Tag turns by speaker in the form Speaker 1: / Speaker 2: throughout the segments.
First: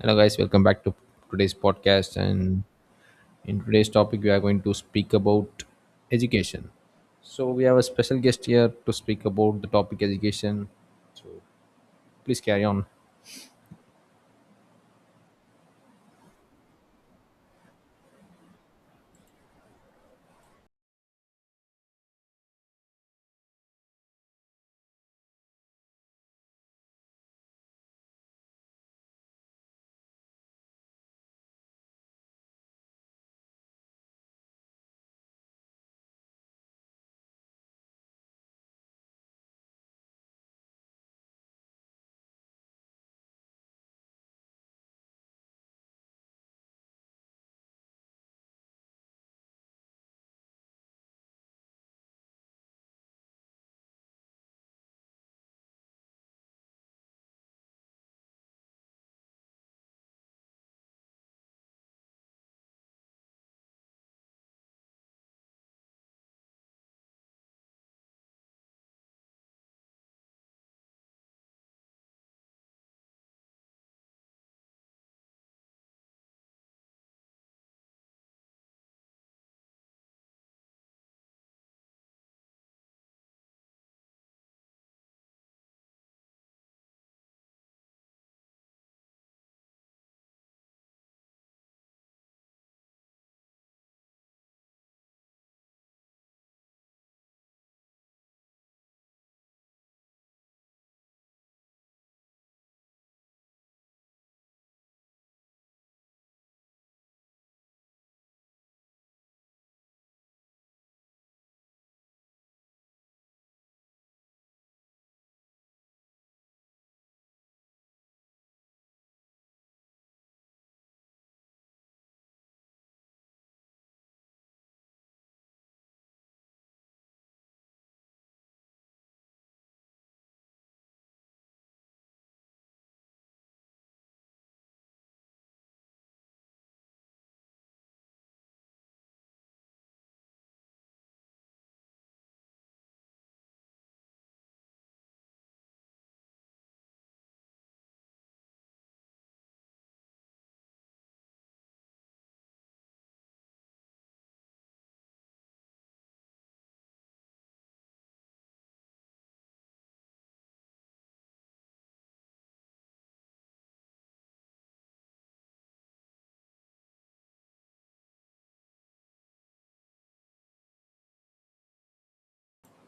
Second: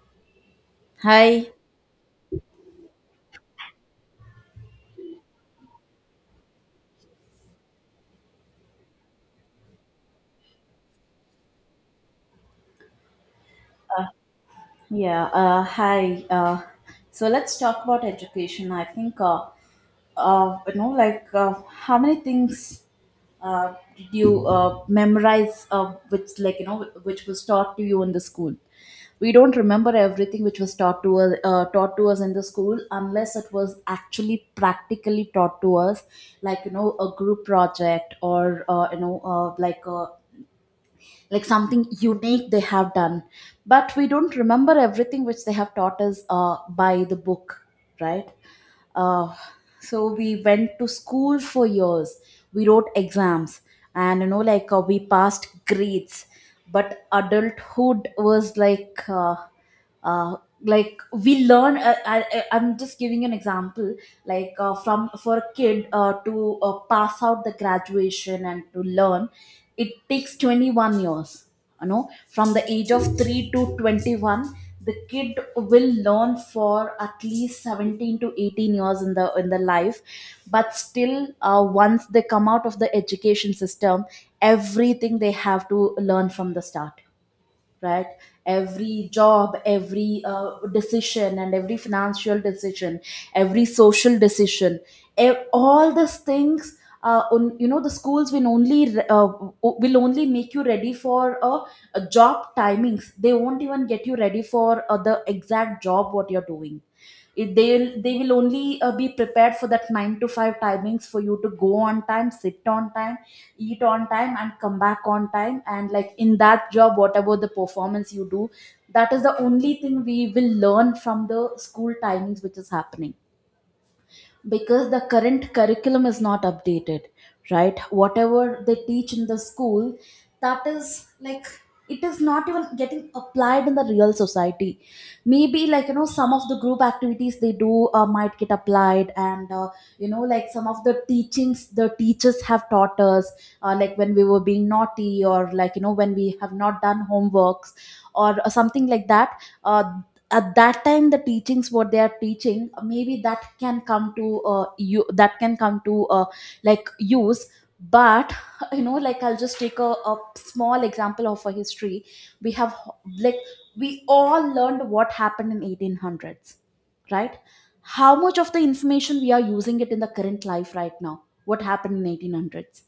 Speaker 1: Hello, guys. Welcome back to
Speaker 2: Hi,
Speaker 1: today's podcast. And in today's topic, we are going to speak about education. So, we have a special guest here to speak about the topic education. Please carry on.
Speaker 2: yeah, hi. So let's talk about education. I think, you know, like How many things did you memorize, which which was taught to you in the school? We don't remember everything which was taught to us, in the school, unless it was actually practically taught to us, a group project or like a like something unique they have done, but we don't remember everything which they have taught us by the book, right. uh, so we went to school for years, we wrote exams, and we passed grades, but adulthood was uh, like we learn. I'm just giving an example. Like from For a kid to pass out the graduation and to learn, it takes 21 years. You know, from the age of 3 to 21, the kid will learn for at least 17 to 18 years in the life, but still, once they come out of the education system, everything they have to learn from the start, right. Every job, every decision, and every financial decision, every social decision, all these things. You know, the schools will only will only make you ready for a job timings. They won't even get you ready for the exact job what you're doing. It, they'll they will only be prepared for that 9 to 5 timings for you to go on time, sit on time, eat on time, and come back on time. And like, in that job whatever the performance you do, that is the only thing we will learn from the school timings which is happening, because the current curriculum is not updated, right. Whatever they teach in the school, that is like, it is not even getting applied in the real society. Maybe some of the group activities they do might get applied, and some of the teachings the teachers have taught us, like when we were being naughty, or when we have not done homeworks or something like that. uh, at that time, the teachings what they are teaching, maybe that can come to like use. But I'll just take a small example of a history. We have, like, we all learned what happened in 1800s, right. How much of the information we are using it in the current life right now, what happened in 1800s?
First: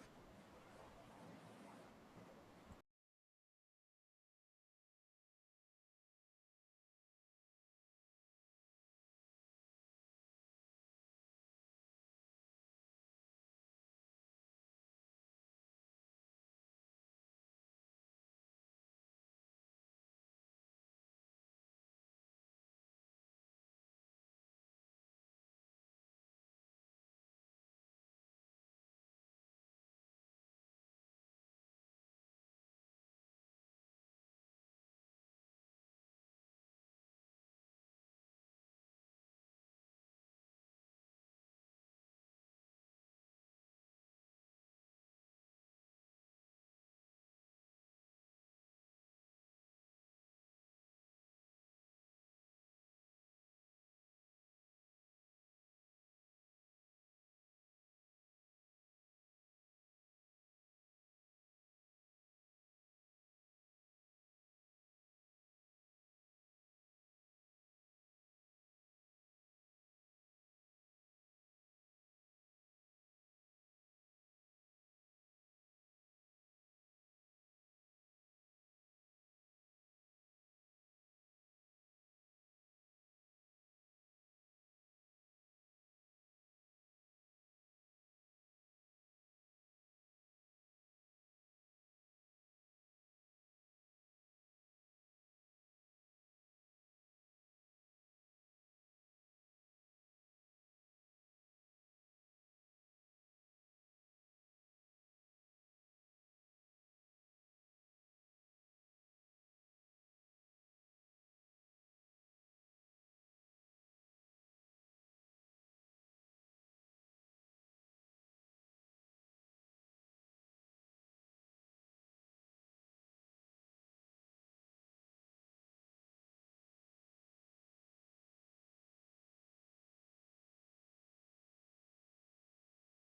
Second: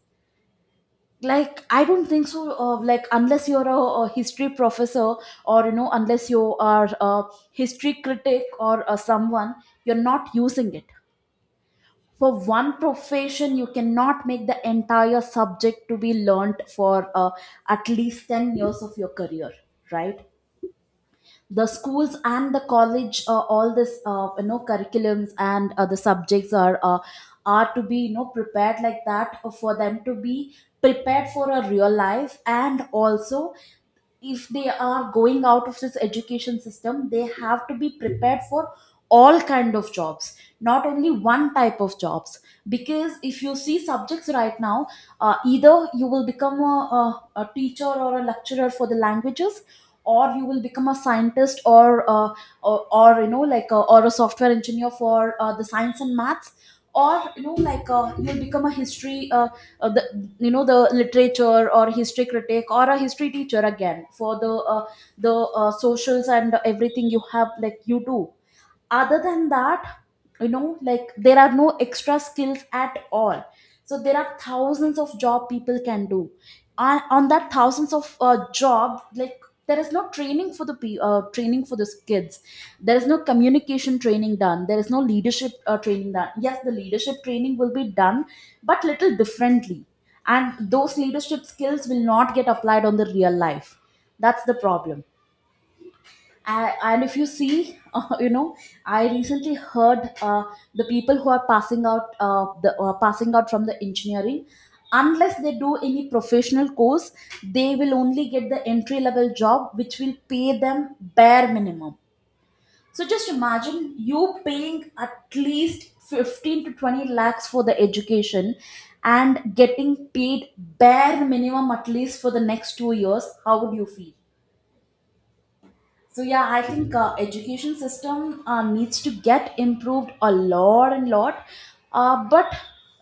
Speaker 2: Like, I don't think so, like unless you're a history professor, or you know, unless you are a history critic or someone, you're not using it. For one profession you cannot make the entire subject to be learnt for at least 10 years of your career, right. The schools and the college, all this you know curriculums and the subjects are to be, you know, prepared like that for them to be prepared for a real life. And also, if they are going out of this education system, they have to be prepared for all kind of jobs, not only one type of jobs, because if you see subjects right now, either you will become a teacher or a lecturer for the languages, or you will become a scientist, or you know, or a software engineer for the science and maths, or you know like you'll become a history the, you know, the literature or history critic, or a history teacher again for the socials and everything you have like you do. Other than that, you know, like, there are no extra skills at all. So there are thousands of job people can do, and on that thousands of job, like, there is no training for the training for the kids. There is no communication training done, there is no leadership training done. Yes, the leadership training will be done, but little differently, and those leadership skills will not get applied on the real life. That's the problem. And if you see, I recently heard the people who are passing out, the passing out from the engineering, unless they do any professional course, they will only get the entry level job which will pay them bare minimum. So just imagine you paying at least 15 to 20 lakhs for the education and getting paid bare minimum at least for the next 2 years. How would you feel? So yeah, I think education system needs to get improved a lot and lot. But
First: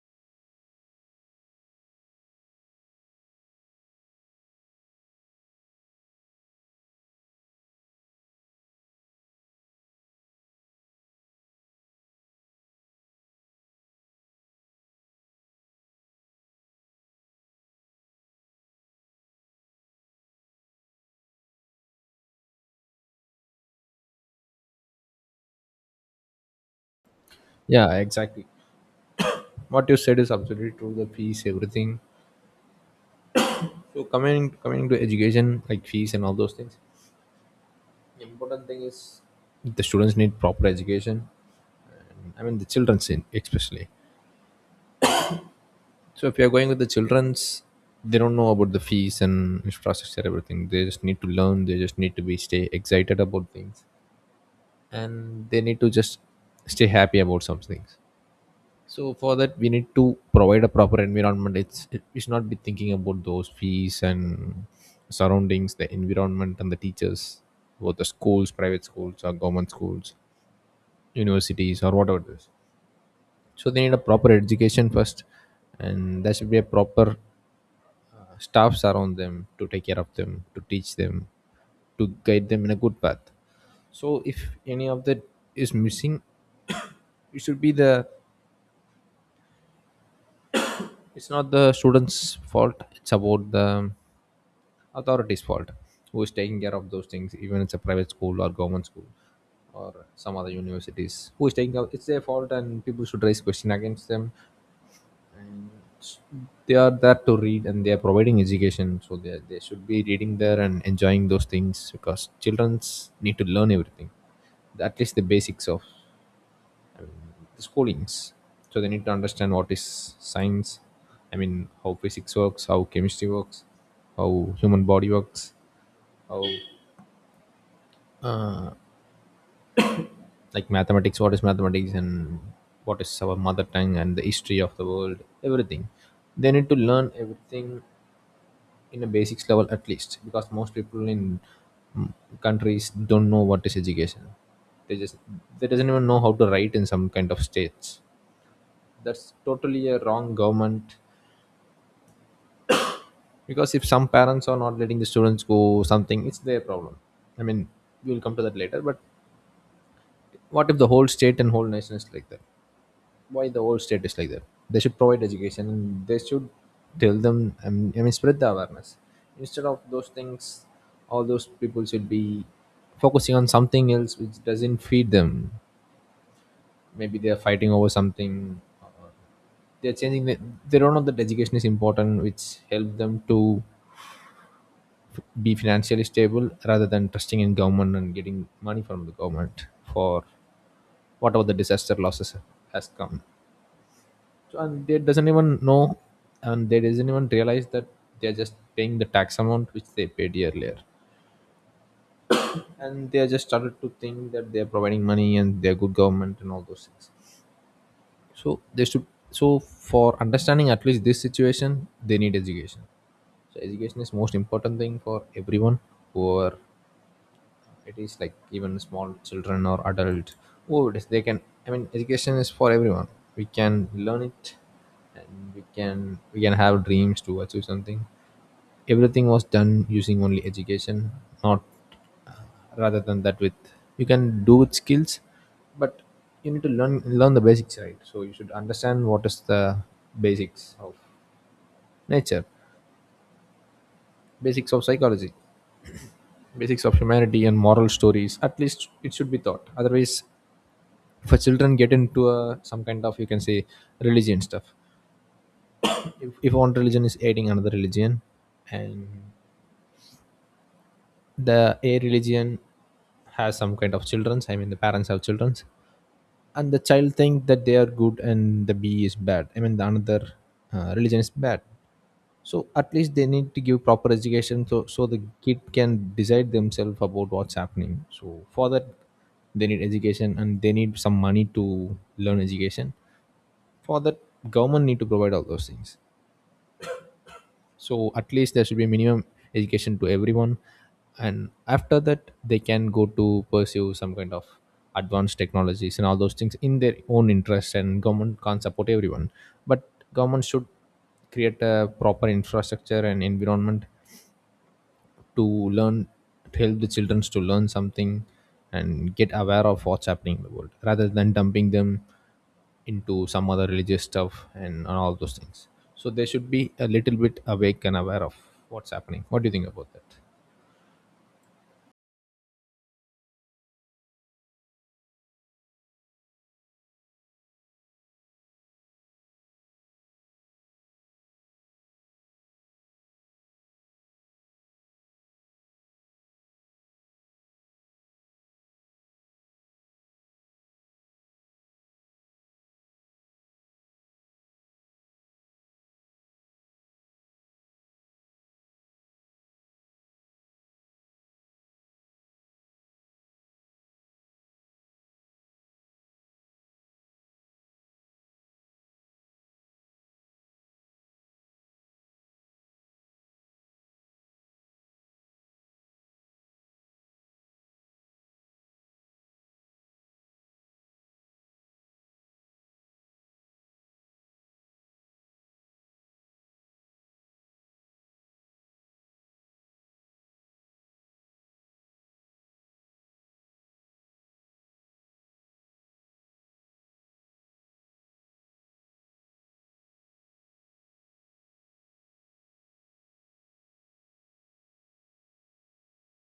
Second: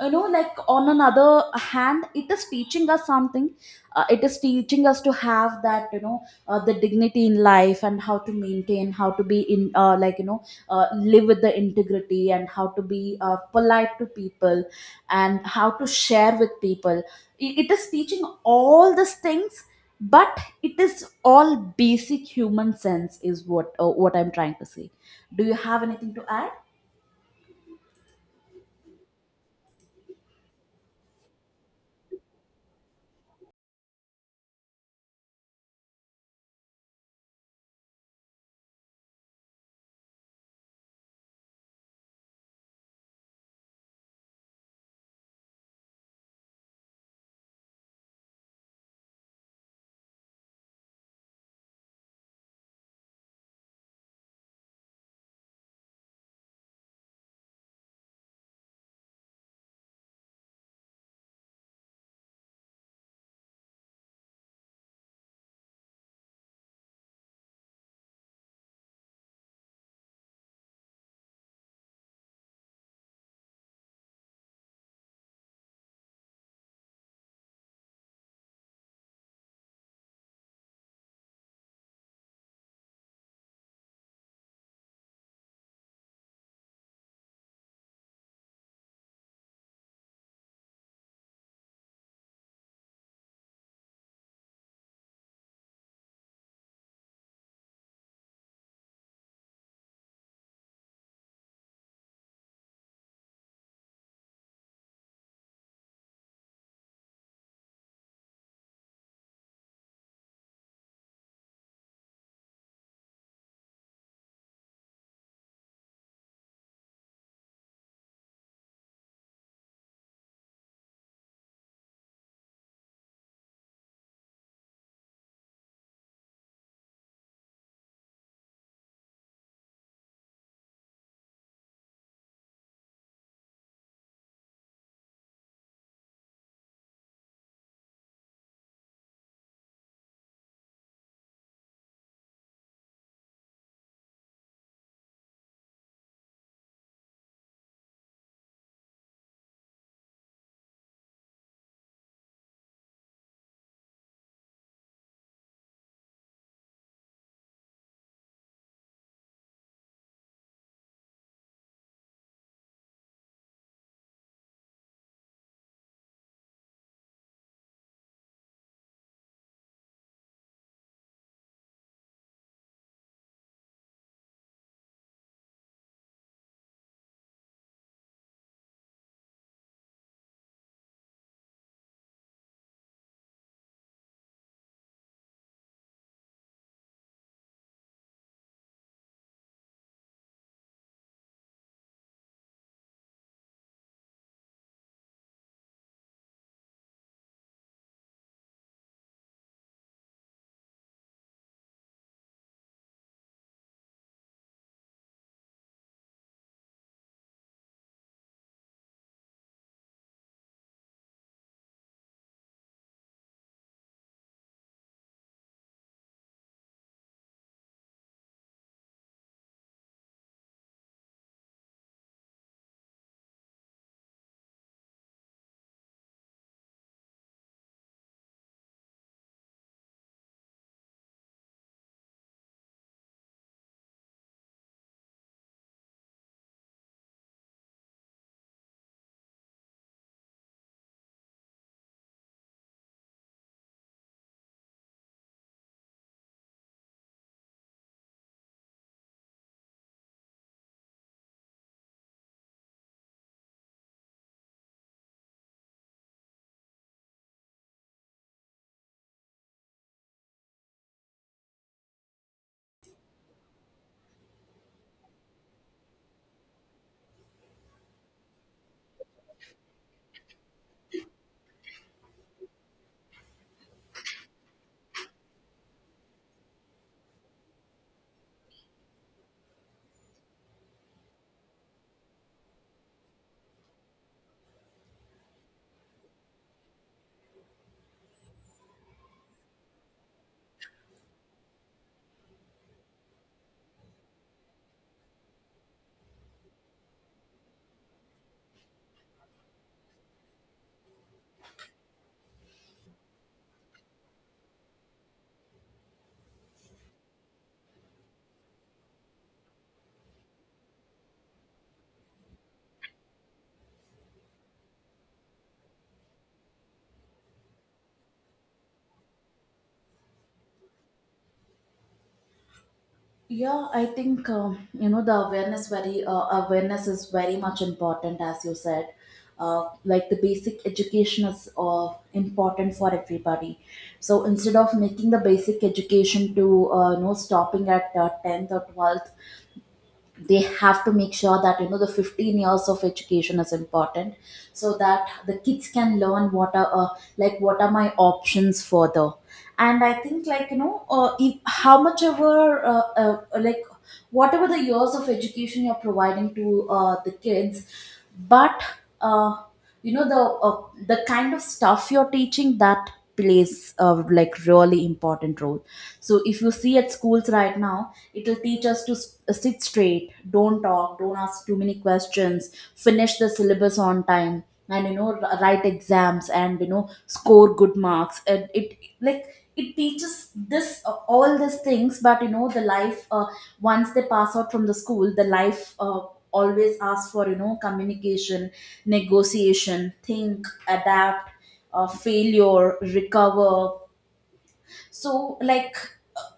Speaker 2: you know, like, on another hand, it is teaching us something. It is teaching us to have that, you know, the dignity in life, and how to maintain, how to be in, live with the integrity, and how to be polite to people, and how to share with people. It is teaching all these things, but it is all basic human sense is what I'm trying to say. Do you have anything to add?
Speaker 1: Yeah, exactly. What you said is absolutely true. The fees, everything. So, coming to education, like fees and all those things. The important thing is the students need proper education. I mean, the children, especially. So if you're going with the children's, they don't know about the fees and infrastructure, everything. They just need to learn. They just need to be stay excited about things, and they need to just stay happy about some things. So for that, we need to provide a proper environment. We should not be thinking about those fees and surroundings, the environment and the teachers, both the schools, private schools or government schools, universities or whatever it is. So they need a proper education first, and there should be a proper staffs around them to take care of them, to teach them, to guide them in a good path. So if any of that is missing, it should be the, it's not the students fault, it's about the authorities fault, who is taking care of those things, even it's a private school or government school or some other universities who is taking care. It's their fault and people should raise question against them. They are there to read and they are providing education, so they should be reading there and enjoying those things because childrens need to learn everything, at least the basics of the schoolings. So they need to understand what is science, I mean how physics works, how chemistry works, how human body works, how uh, like mathematics, what is mathematics, and what is our mother tongue, and the history of the world, everything. They need to learn everything in a basics level at least, because most people in mm, countries don't know what is education. They just, they doesn't even know how to write in some kind of states. That's totally a wrong government, because if some parents are not letting the students go something, it's their problem. I mean, we'll come to that later, but what if the whole state and whole nation is like that? Why the whole state is like that? They should provide education and they should tell them, I mean spread the awareness instead of those things. All those people should be focusing on something else which doesn't feed them. Maybe they are fighting over something. They're changing the, they don't know that education is important, which help them to be financially stable rather than trusting in government and getting money from the government for whatever the disaster losses has come. So, and they doesn't even know, and they doesn't even realize that they are just paying the tax amount which they paid earlier, and they are just started to think that they are providing money and they are good government and all those things. So they should. So for understanding at least this situation, they need education. So education is most important thing for everyone who are, it is like even small children or adult. Oh it is- they can, I mean education is for everyone. We can learn it, and we can have dreams to achieve something. Everything was done using only education, not uh, rather than that. With, you can do with skills, but you need to learn, learn the basics, right? So you should understand what is the basics of nature, basics of psychology, basics of humanity and moral stories. At least it should be taught, otherwise for children get into a, some kind of, you can say, religion stuff. If one religion is aiding another religion, and the A religion has some kind of children's, I mean the parents have children's, and the child think that they are good and the B is bad, I mean the another religion is bad. So at least they need to give proper education so the kid can decide themselves about what's happening. So for that, they need education and they need some money to learn education. For that, government need to provide all those things. So at least there should be minimum education to everyone, and after that they can go to pursue some kind of advanced technologies and all those things in their own interest. And government can't support everyone, but government should create a proper infrastructure and environment to learn, to help the children to learn something and get aware of what's happening in the world rather than dumping them into some other religious stuff and all those things. So they should be a little bit awake and aware of what's happening. What do you think about that?
Speaker 2: Yeah, I think you know, the awareness very awareness is very much important, as you said. Like, the basic education is important for everybody. So instead of making the basic education to, stopping at 10th or 12th, they have to make sure that, you know, the 15 years of education is important, so that the kids can learn what are what are my options further. And I think, like you know if, how much ever like whatever the years of education you're providing to the kids, but uh, the kind of stuff you're teaching, that plays a like really important role. So if you see at schools right now, it'll teach us to sit straight, don't talk, don't ask too many questions, finish the syllabus on time, and you know, write exams, and you know, score good marks. And it, like, it teaches this all these things. But you know, the life, once they pass out from the school, the life always ask for, you know, communication, negotiation, think, adapt, failure, recover. So like,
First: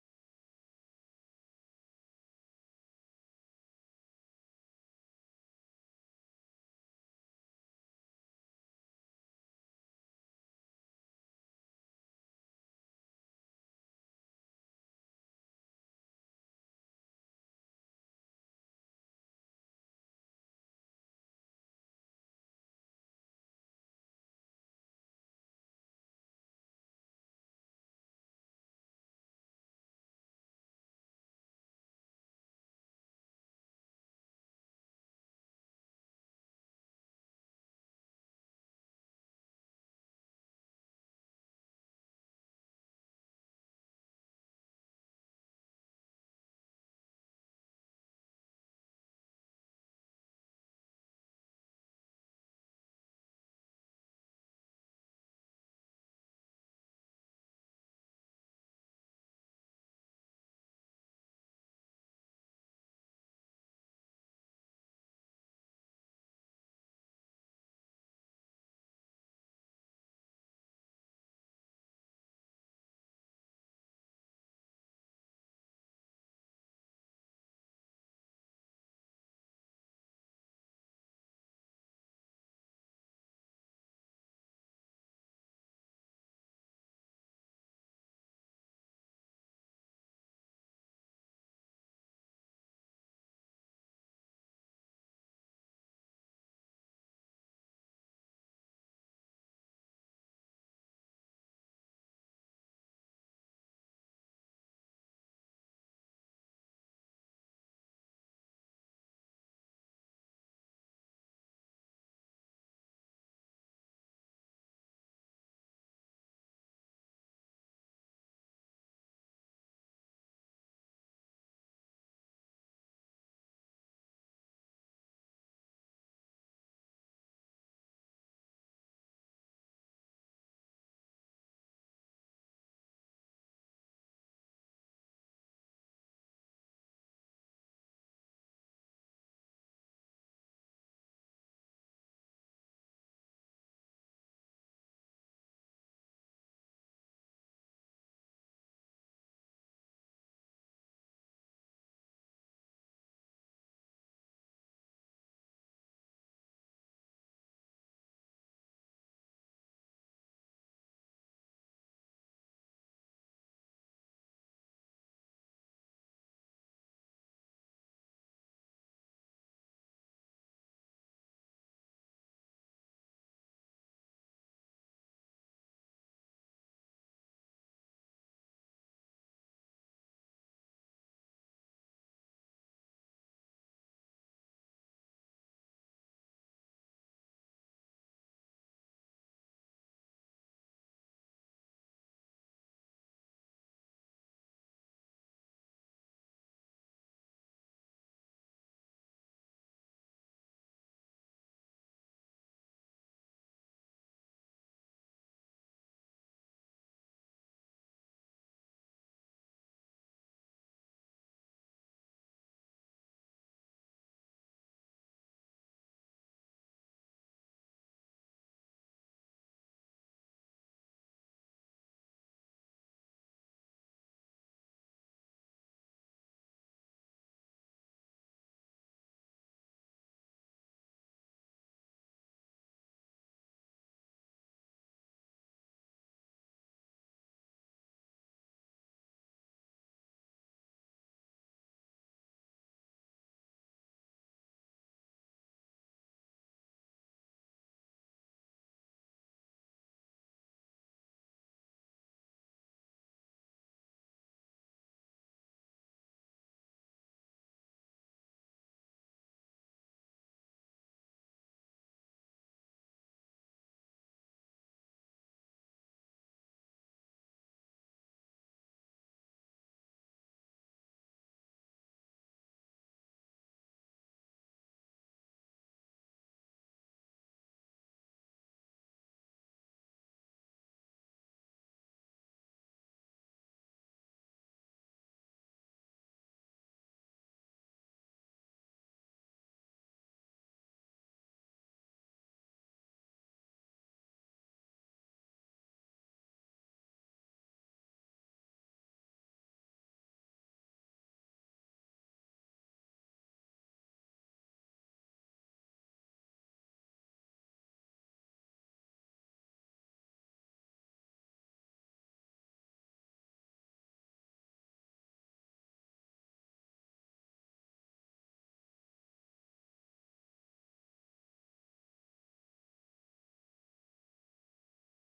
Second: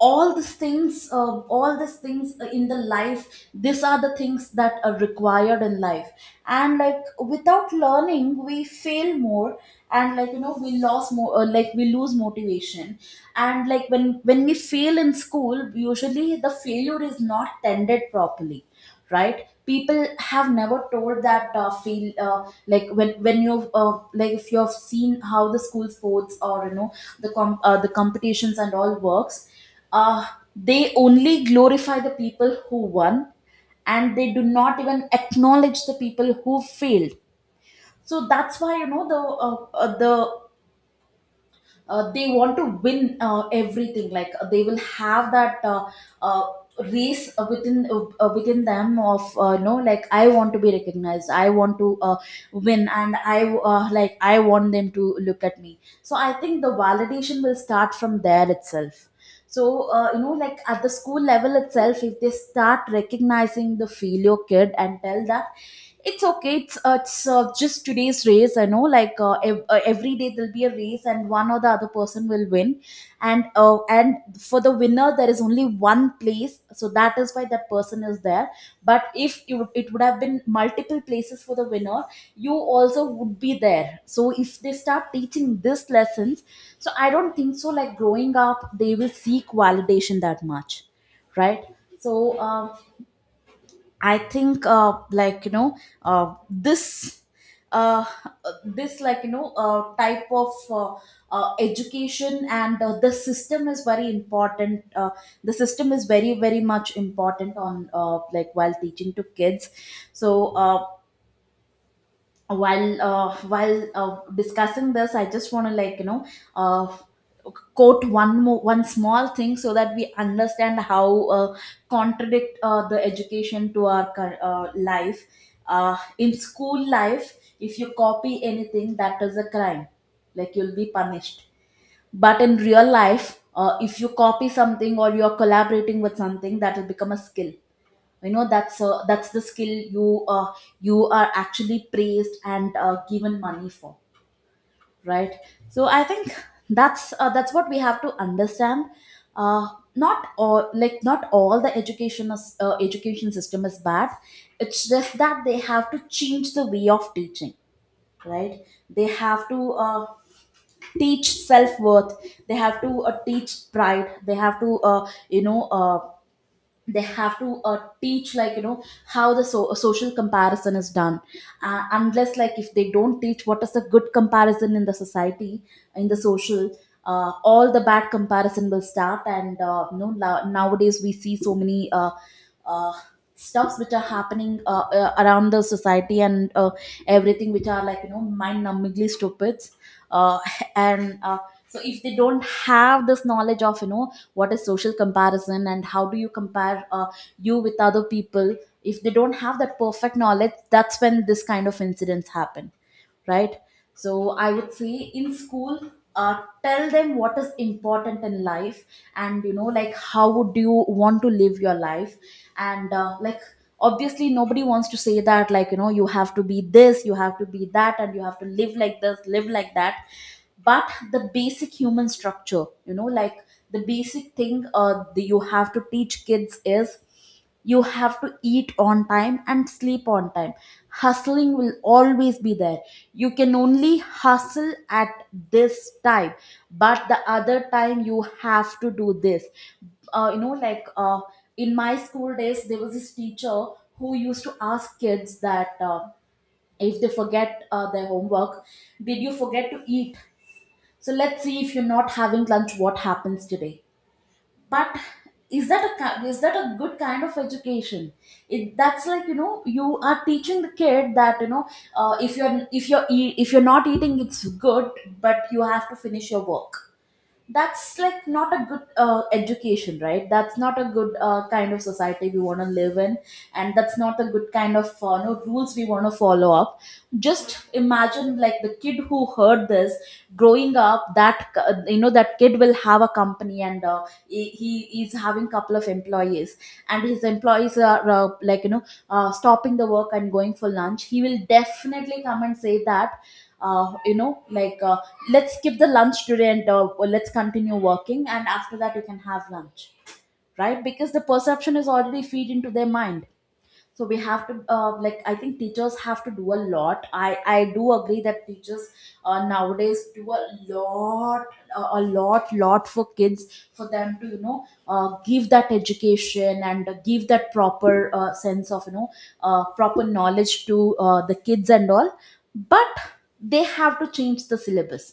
Speaker 2: all these things in the life, these are the things that are required in life. And like, without learning we fail more, and we lost more, like we lose motivation. And like, when we fail in school, usually the failure is not tended properly, right. People have never told that, feel like when you've like if you've seen how the school sports, or you know, the the competitions and all works, uh, they only glorify the people who won, and they do not even acknowledge the people who failed. So that's why, you know, the uh, uh, the they want to win everything. Like, they will have that uh, race within them of, you know, like, I want to be recognized, I want to win, and I I want them to look at me. So I think the validation will start from there itself. So at the school level itself, if they start recognizing the filial kid and tell that it's okay, it's just today's race, I know, every day there'll be a race and one or the other person will win. And for the winner there is only one place, so that is why that person is there. But if you, it would have been multiple places for the winner, you also would be there. So if they start teaching this lessons, so I don't think so, like, growing up they will seek validation that much, right. So I think, like you know this uh, this like you know type of education and the system is very important. The system is very very much important on, like while teaching to kids. So while discussing this, I just want to, uh, quote one more one small thing, so that we understand how contradict the education to our life. In school life, if you copy anything that is a crime, like, you'll be punished. But in real life, if you copy something or you're collaborating with something, that will become a skill, you know. That's the skill you are actually praised and given money for, right? So I think that's what we have to understand. uh, Not all, like not all the education is, education system is bad. It's just that they have to change the way of teaching, right? They have to teach self-worth. They have to teach pride. They have to they have to teach, like, you know how the social comparison is done. Unless, like, if they don't teach what is the good comparison in the society, in the social, all the bad comparison will start. And nowadays we see so many uh, stuffs which are happening around the society. And everything which are, like, you know, mind numbingly stupid. uh, and so if they don't have this knowledge of, you know, what is social comparison and how do you compare you with other people, if they don't have that perfect knowledge, that's when this kind of incidents happen, right? So I would say, in school, tell them what is important in life, and, you know, like, how would you want to live your life, and like, obviously nobody wants to say that, like, you know, you have to be this, you have to be that, and you have to live like this, live like that. But the basic human structure, you know, like, the basic thing that you have to teach kids is you have to eat on time and sleep on time. Hustling will always be there. You can only hustle at this time, but the other time you have to do this. You know, like, in my school days there was this teacher who used to ask kids that if they forget their homework, did you forget to eat? So let's see, if you're not having lunch, what happens today. But is that a is that a good kind of education? It, that's like, you know, you are teaching the kid that, you know, if you're if you're not eating it's good, but you have to finish your work. That's, like, not a good education, right? That's not a good kind of society we want to live in, and that's not the good kind of no rules we want to follow up. Just imagine, like, the kid who heard this growing up, that you know, that kid will have a company, and he is having couple of employees, and his employees are like, you know, stopping the work and going for lunch. He will definitely come and say that, uh, you know like uh, let's skip the lunch today, and or let's continue working and after that you can have lunch, right? Because the perception is already feed into their mind. So we have to like, I think teachers have to do a lot. I do agree that teachers nowadays do a lot, a lot lot for kids, for them to, you know, give that education and give that proper sense of, you know, proper knowledge to the kids and all. But they have to change the syllabus.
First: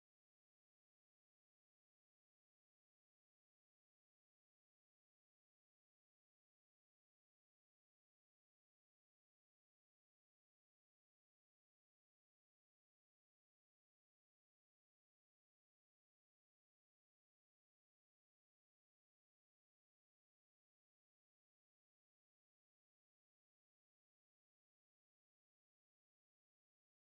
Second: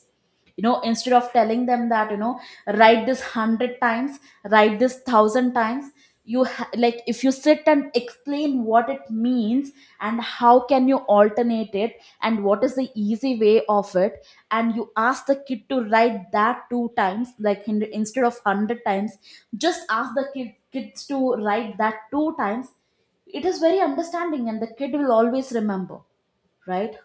Speaker 2: You know, instead of telling them that, you know, write this 100 times, write this 1,000 times, like, if you sit and explain what it means, and how can you alternate it, and what is the easy way of it, and you ask the kid to write that two times, like instead of 100 times, just ask the kids to write that two times, it is very understanding and the kid will always remember, right?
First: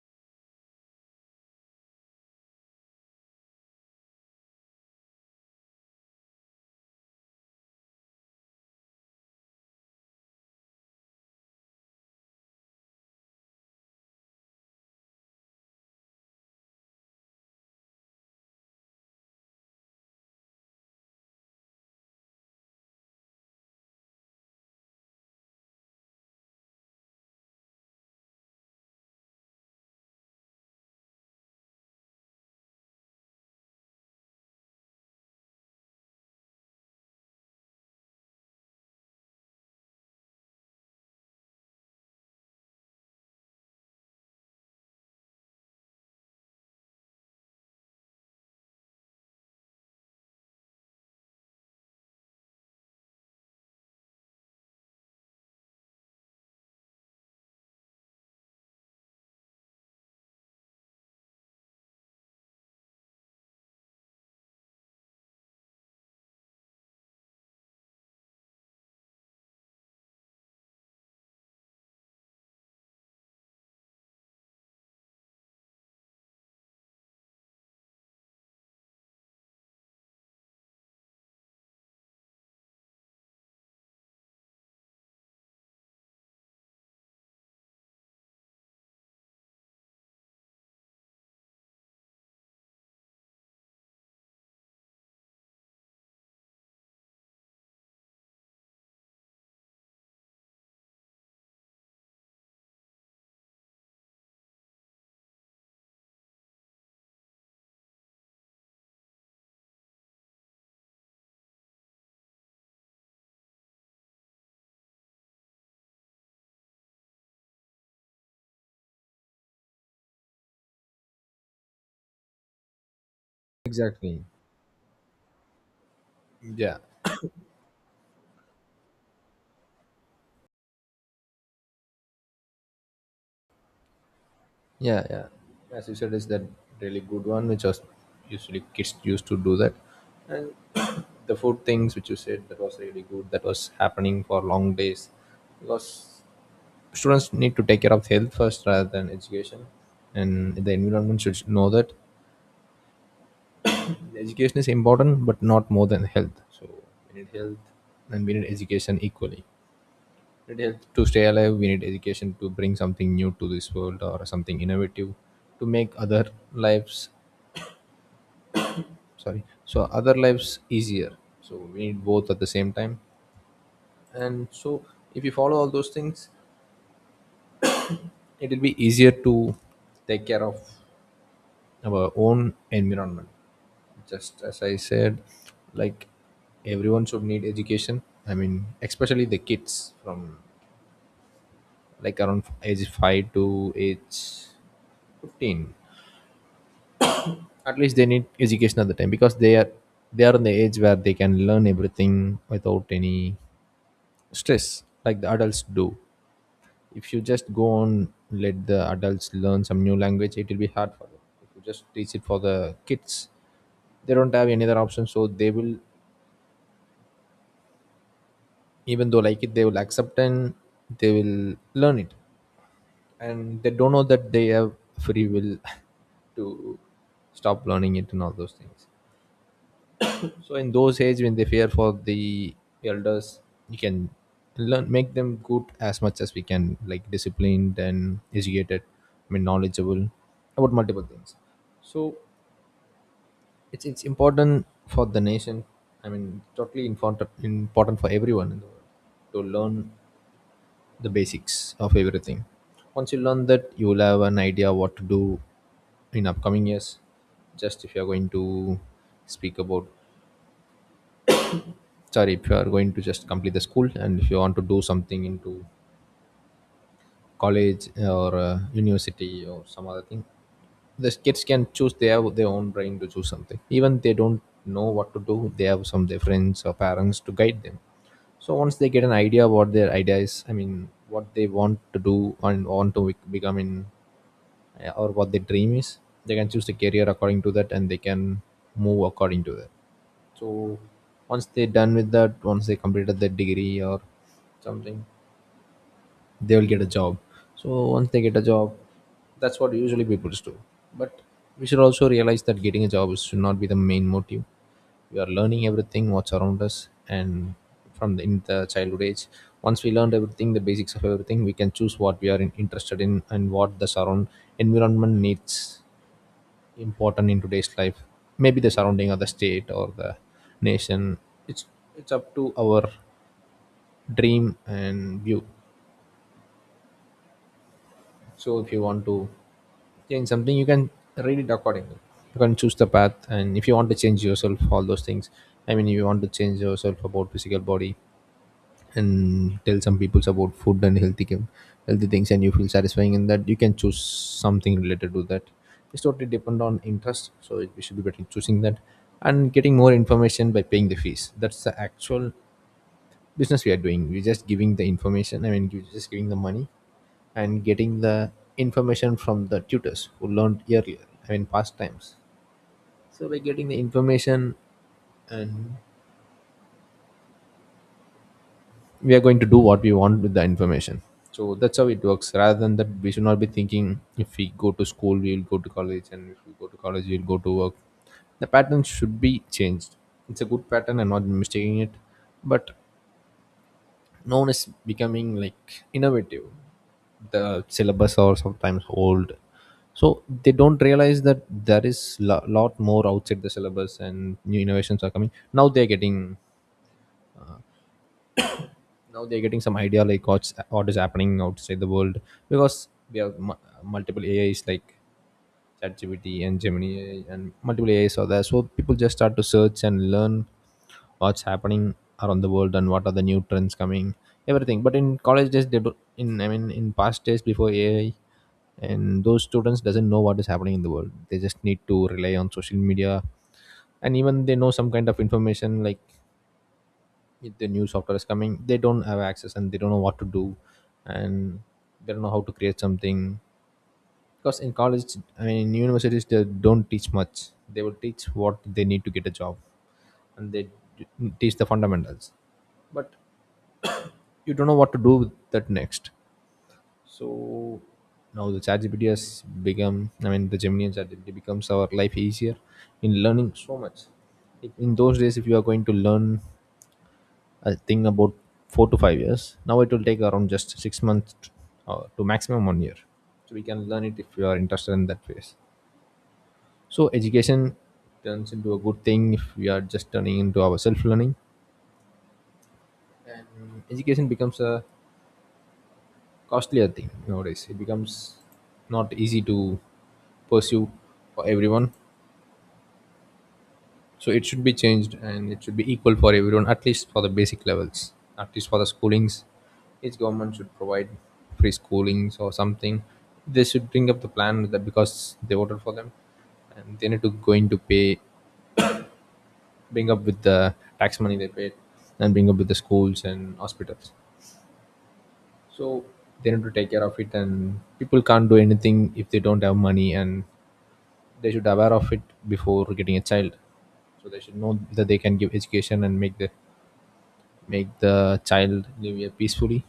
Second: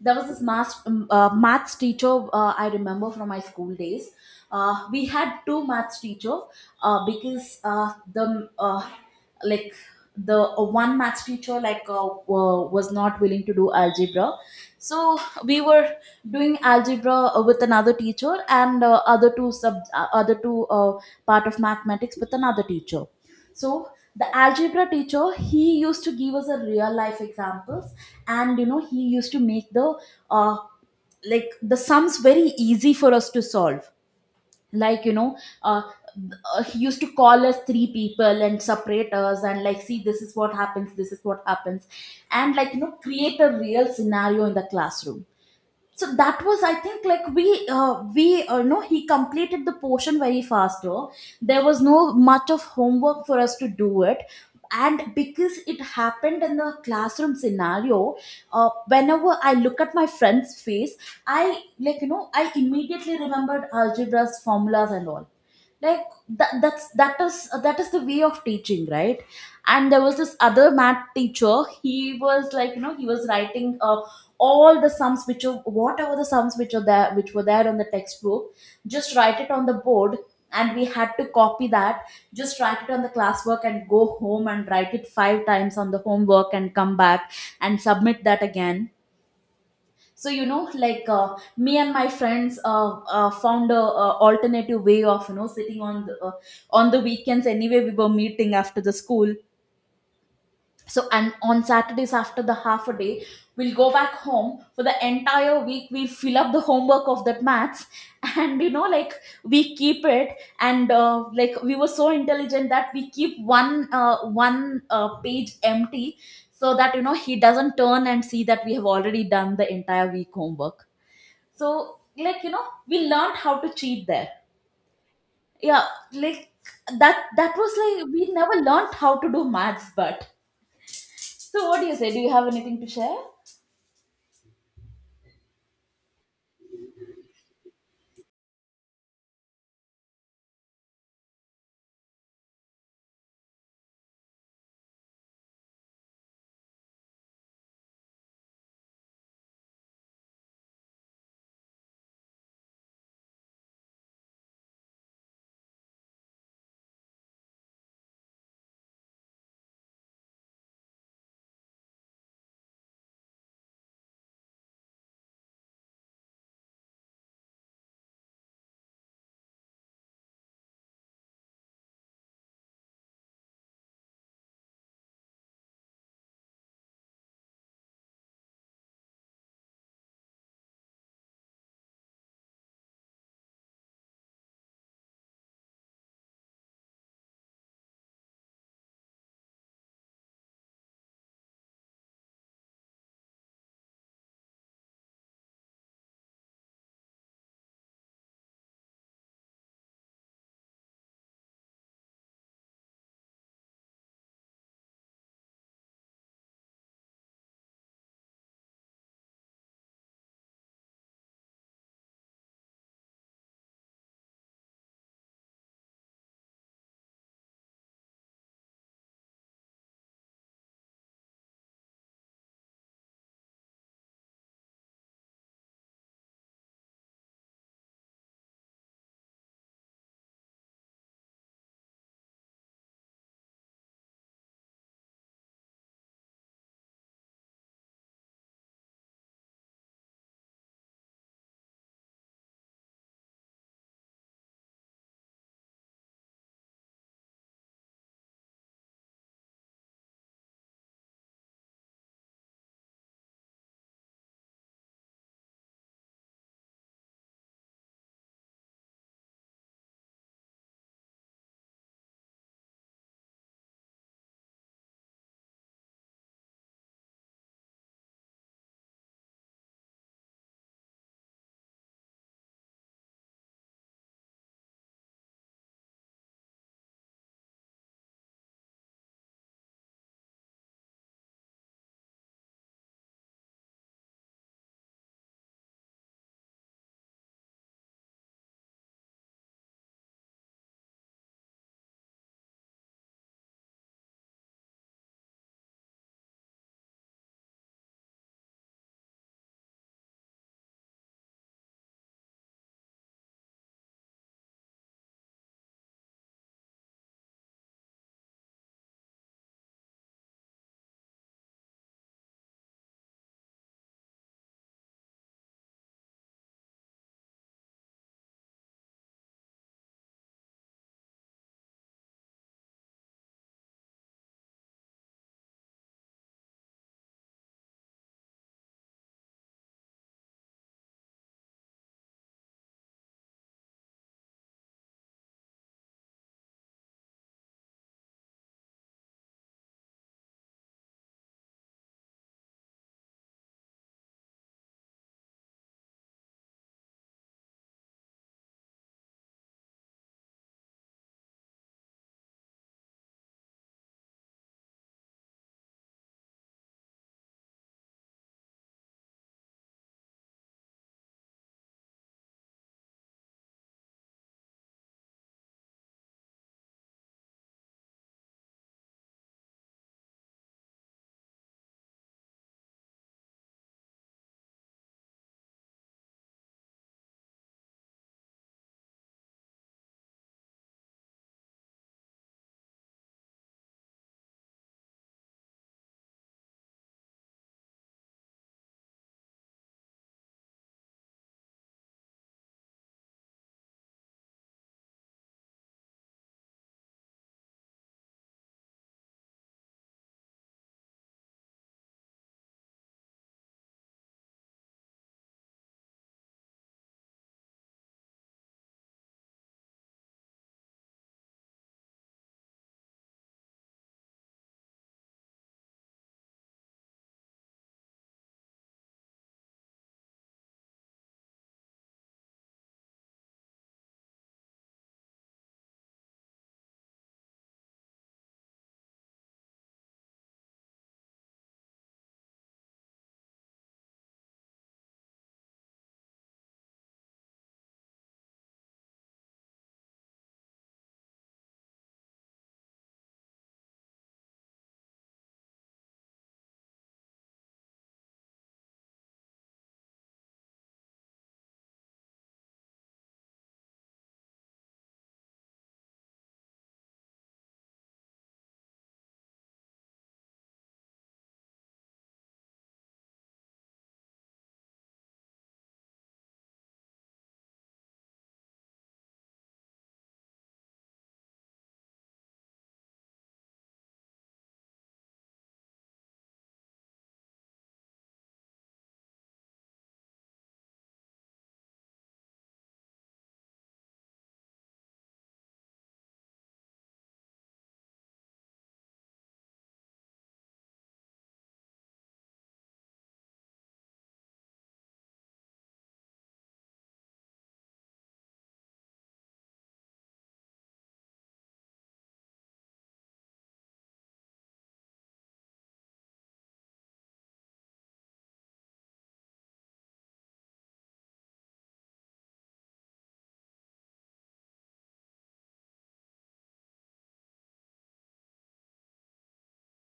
Speaker 2: There was this maths teacher I remember from my school days. We had two maths teacher, because the like, the one maths teacher, was not willing to do algebra, so we were doing algebra with another teacher, and other two part of mathematics with another teacher. So the algebra teacher, he used to give us a real life example, and, you know, he used to make the uh, like, the sums very easy for us to solve. Like, you know, uh, he used to call us three people and separate us and, like, see this is what happens, this is what happens, and, like, you know, create a real scenario in the classroom. So that was, I think, like, we know, he completed the portion very fast, though there was no much of homework for us to do it. And because it happened in the classroom scenario, whenever I look at my friend's face, I, like, you know, I immediately remembered algebras formulas and all. Like, that is, that is the way of teaching, right? And there was this other math teacher. He was, like, you know, he was writing all the sums which are, whatever the sums which are there, which were there on the textbook, just write it on the board, and we had to copy that. Just write it on the classwork and go home and write it five times on the homework and come back and submit that again. So, you know, like, me and my friends found a, alternative way of, you know, sitting on the weekends. Anyway, we were meeting after the school, so, and on Saturdays, after the half a day, we'll go back home, for the entire week we'll fill up the homework of that maths. And, you know, like, we keep it, and like, we were so intelligent that we keep one page empty, so that, you know, he doesn't turn and see that we have already done the entire week homework. So, like, you know, we learned how to cheat
Speaker 1: Exactly.
Speaker 2: there. Yeah. Like,
Speaker 1: Yeah,
Speaker 2: that was like, we never learned how to do maths, but so what do you say? Do you have anything to share?
Speaker 1: yeah, yeah. As you said is that really good one which was usually kids used to do that. And the food things which you said, that was really good. That was happening for long days, because students need to take care of health first rather than education. And the environment should know that education is important but not more than health. So we need health and we need education equally. We need health to stay alive, we need education to bring something new to this world or something innovative to make other lives, sorry so other lives easier. So we need both at the same time. And so if you follow all those things, it will be easier to take care of our own environment. Just as I said, like everyone should need education. I mean, especially the kids from like around age 5 to age 15, at least they need education at the time, because they are, they are in the age where they can learn everything without any stress like the adults do. If you just go on, let the adults learn some new language, it will be hard for them. If you just teach it for the kids, they don't have any other option so they will, even though like it, they will accept and they will learn it. And they don't know that they have free will to stop learning it and all those things. So in those age when they fear for the elders, you can learn, make them good as much as we can, like disciplined and educated, I mean knowledgeable about multiple things. So it's important for the nation. I mean, totally important for everyone in the world to learn the basics of everything. Once you learn that, you will have an idea what to do in upcoming years. Just if you are going to speak about, sorry if you are going to just complete the school and if you want to do something into college or university or some other thing, the kids can choose. They have their own brain to choose something. Even they don't know what to do, they have some of their friends or parents to guide them. So once they get an idea what their idea is, I mean what they want to do and want to become in or what their dream is, they can choose the career according to that and they can move according to that. So once they done with that, once they completed their degree or something, they will get a job. So once they get a job, that's what usually people do. But we should also realize that getting a job should not be the main motive. We are learning everything what's around us, and from the, in the childhood age, once we learned everything, the basics of everything, we can choose what we are in, interested in, and what the surround environment needs important in today's life. Maybe the surrounding of the state or the nation, it's it's up to our dream and view. So if you want to change something, you can read it accordingly. You can choose the path, and if you want to change yourself, all those things. I mean, if you want to change yourself about physical body and tell some people about food and healthy game- healthy things, and you feel satisfying in that, you can choose something related to that. It's totally depend on interest, so it- we should be better choosing that and getting more information by paying the fees. That's the actual business we are doing. We're just giving the information. I mean you're just giving the money and getting the information from the tutors who learned earlier, I mean past times. So we're getting the information and we are going to do what we want with the information. So that's how it works. Rather than that, we should not be thinking if we go to school we will go to college, and if we go to college we will go to work. The pattern should be changed. It's a good pattern, I'm not mistaking it, but known as becoming like innovative. The syllabus are sometimes old, so they don't realize that there is a lot more outside the syllabus and new innovations are coming. Now they're getting some idea like what is happening outside the world, because we have multiple ais like ChatGPT and Gemini AI, and multiple AIs are there. So people just start to search and learn what's happening around the world and what are the new trends coming, everything. But in college days, they do, in I mean in past days before AI, and those students doesn't know what is happening in the world. They just need to rely on social media, and even they know some kind of information, like if the new software is coming, they don't have access and they don't know what to do, and they don't know how to create something. Because in college, I mean in universities, they don't teach much. They will teach what they need to get a job, and they d- teach the fundamentals, but you don't know what to do with that next. So now the ChatGPT has become, I mean, the Gemini and ChatGPT becomes our life easier in learning so much. In those days, if you are going to learn, I think about four to five years. Now it will take around just six months to maximum one year. So we can learn it if you are interested in that phase. So education turns into a good thing if we are just turning into our self learning. And education becomes a costlier thing nowadays. It becomes not easy to pursue for everyone. So it should be changed and it should be equal for everyone, at least for the basic levels, at least for the schoolings. Each government should provide free schoolings or something. They should bring up the plan, that because they voted for them, and they need to go into pay, bring up with the tax money they paid, and bring up with the schools and hospitals. So they need to take care of it, and people can't do anything if they don't have money. And they should aware of it before getting a child, so they should know that they can give education and make the child live here peacefully.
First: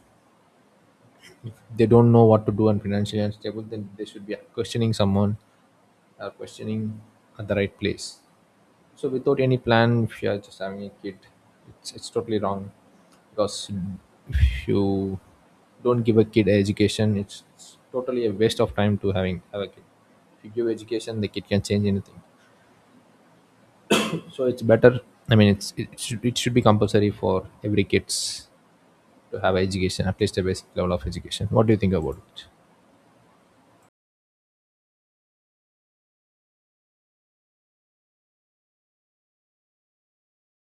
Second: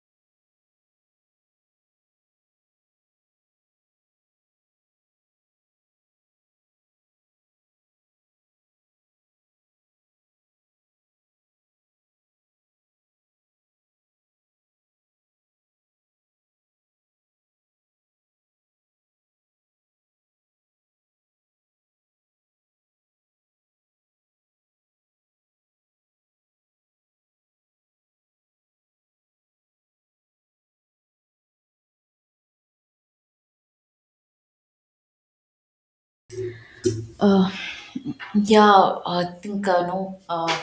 Speaker 1: They don't know what to do and financially unstable, then they should be questioning someone or questioning at the right place. So without any plan, if you are just having a kid, it's totally wrong. Because if you don't give a kid education, it's totally a waste of time to having have a kid. If you give education, the kid can change anything. So it's better. I mean, it's it should be compulsory for every kids to have education, at least a basic level of education. What do you think about it?
Speaker 2: Uh, yeah, I think no. Uh,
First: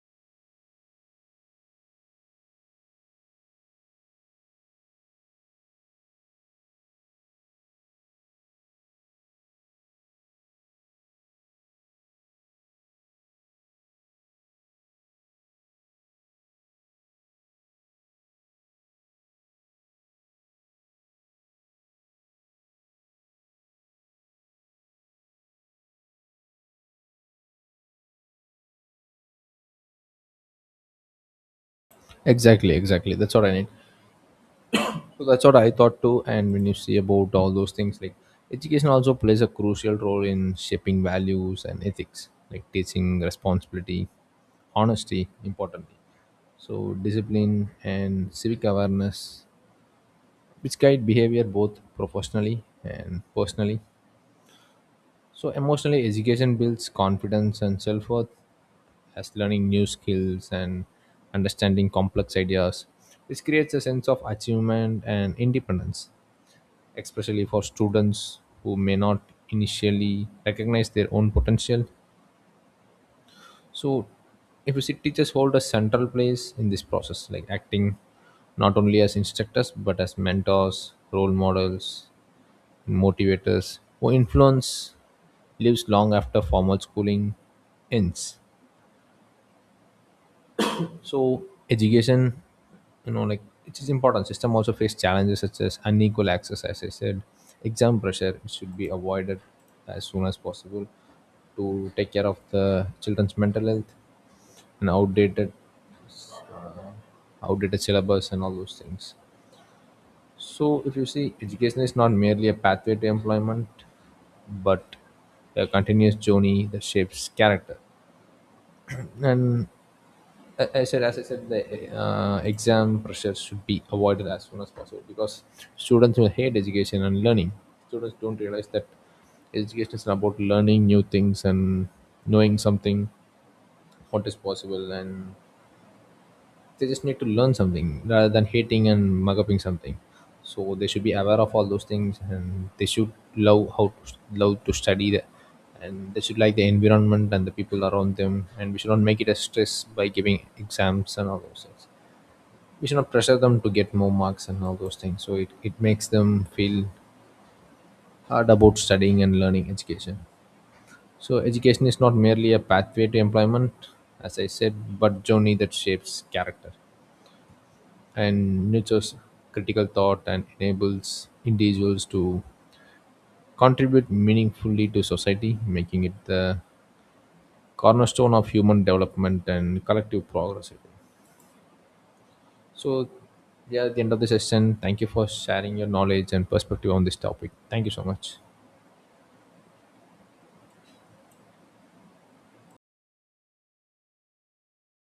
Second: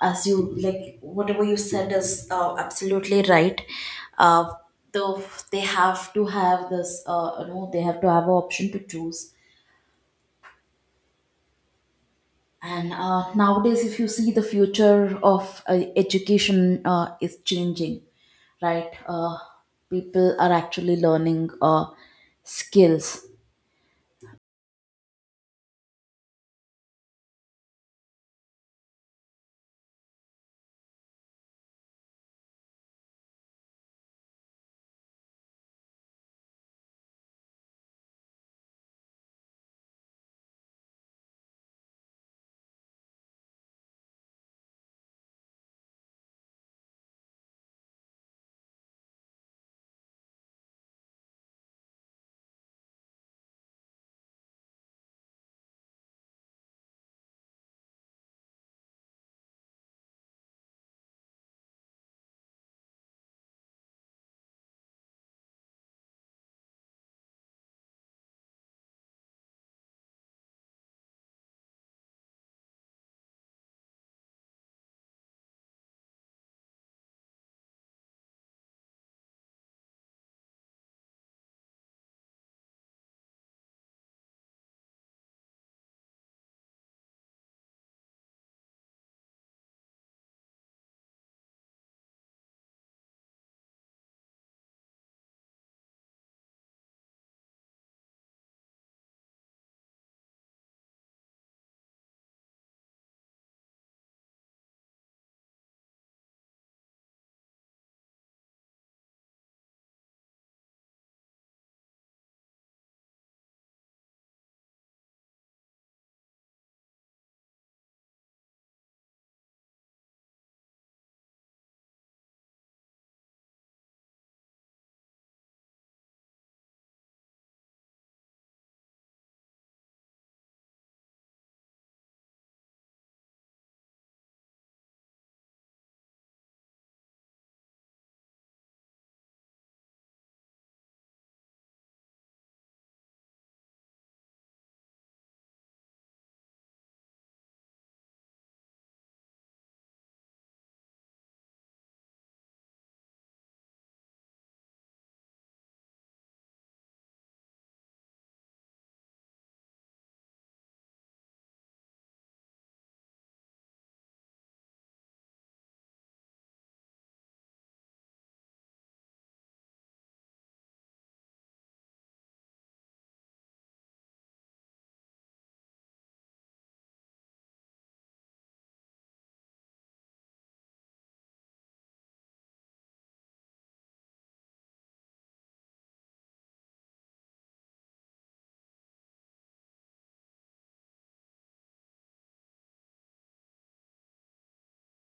Speaker 2: as you like, whatever you said is absolutely right. Uh, though they have to have this. You know, they have to have an option to choose. And nowadays, if you see the future of education is changing, right? People are actually learning skills
Speaker 1: Exactly, exactly. That's what I need. So that's what I thought too. And when you see about all those things, like education also plays a crucial role in shaping values and ethics, like teaching responsibility, honesty, importantly. So discipline and civic awareness, which guide behavior both professionally and personally. So emotional education builds confidence and self worth, as learning new skills and understanding complex ideas, which creates a sense of achievement and independence, especially for students who may not initially recognize their own potential. So implicit teachers hold a central place in this process, like acting not only as instructors but as mentors, role models, motivators who influence lives long after formal schooling ends. So education, like it is important. System also face challenges such as unequal access, as I said, exam pressure which should be avoided as soon as possible to take care of the children's mental health, and outdated syllabus and all those things. So if you see, education is not merely a pathway to employment, but a continuous journey that shapes character. And I said, as I said, the exam pressure should be avoided as soon as possible because students will hate education and learning. Students don't realize that education is about learning new things and knowing something, what is possible, and they just need to learn something rather than hating and mug upping something. So they should be aware of all those things, and they should love how to love to study the, and they should like the environment and the people around them. And we should not make it a stress by giving exams and all those things. We should not pressure them to get more marks and all those things. So it makes them feel hard about studying and learning education. So education is not merely a pathway to employment, as I said, but journey that shapes character and nurtures critical thought and enables individuals to contribute meaningfully to society, making it the cornerstone of human development and collective progress, I think. So, yeah, at the end of the session, thank you for sharing your knowledge and perspective on this topic. Thank you so much.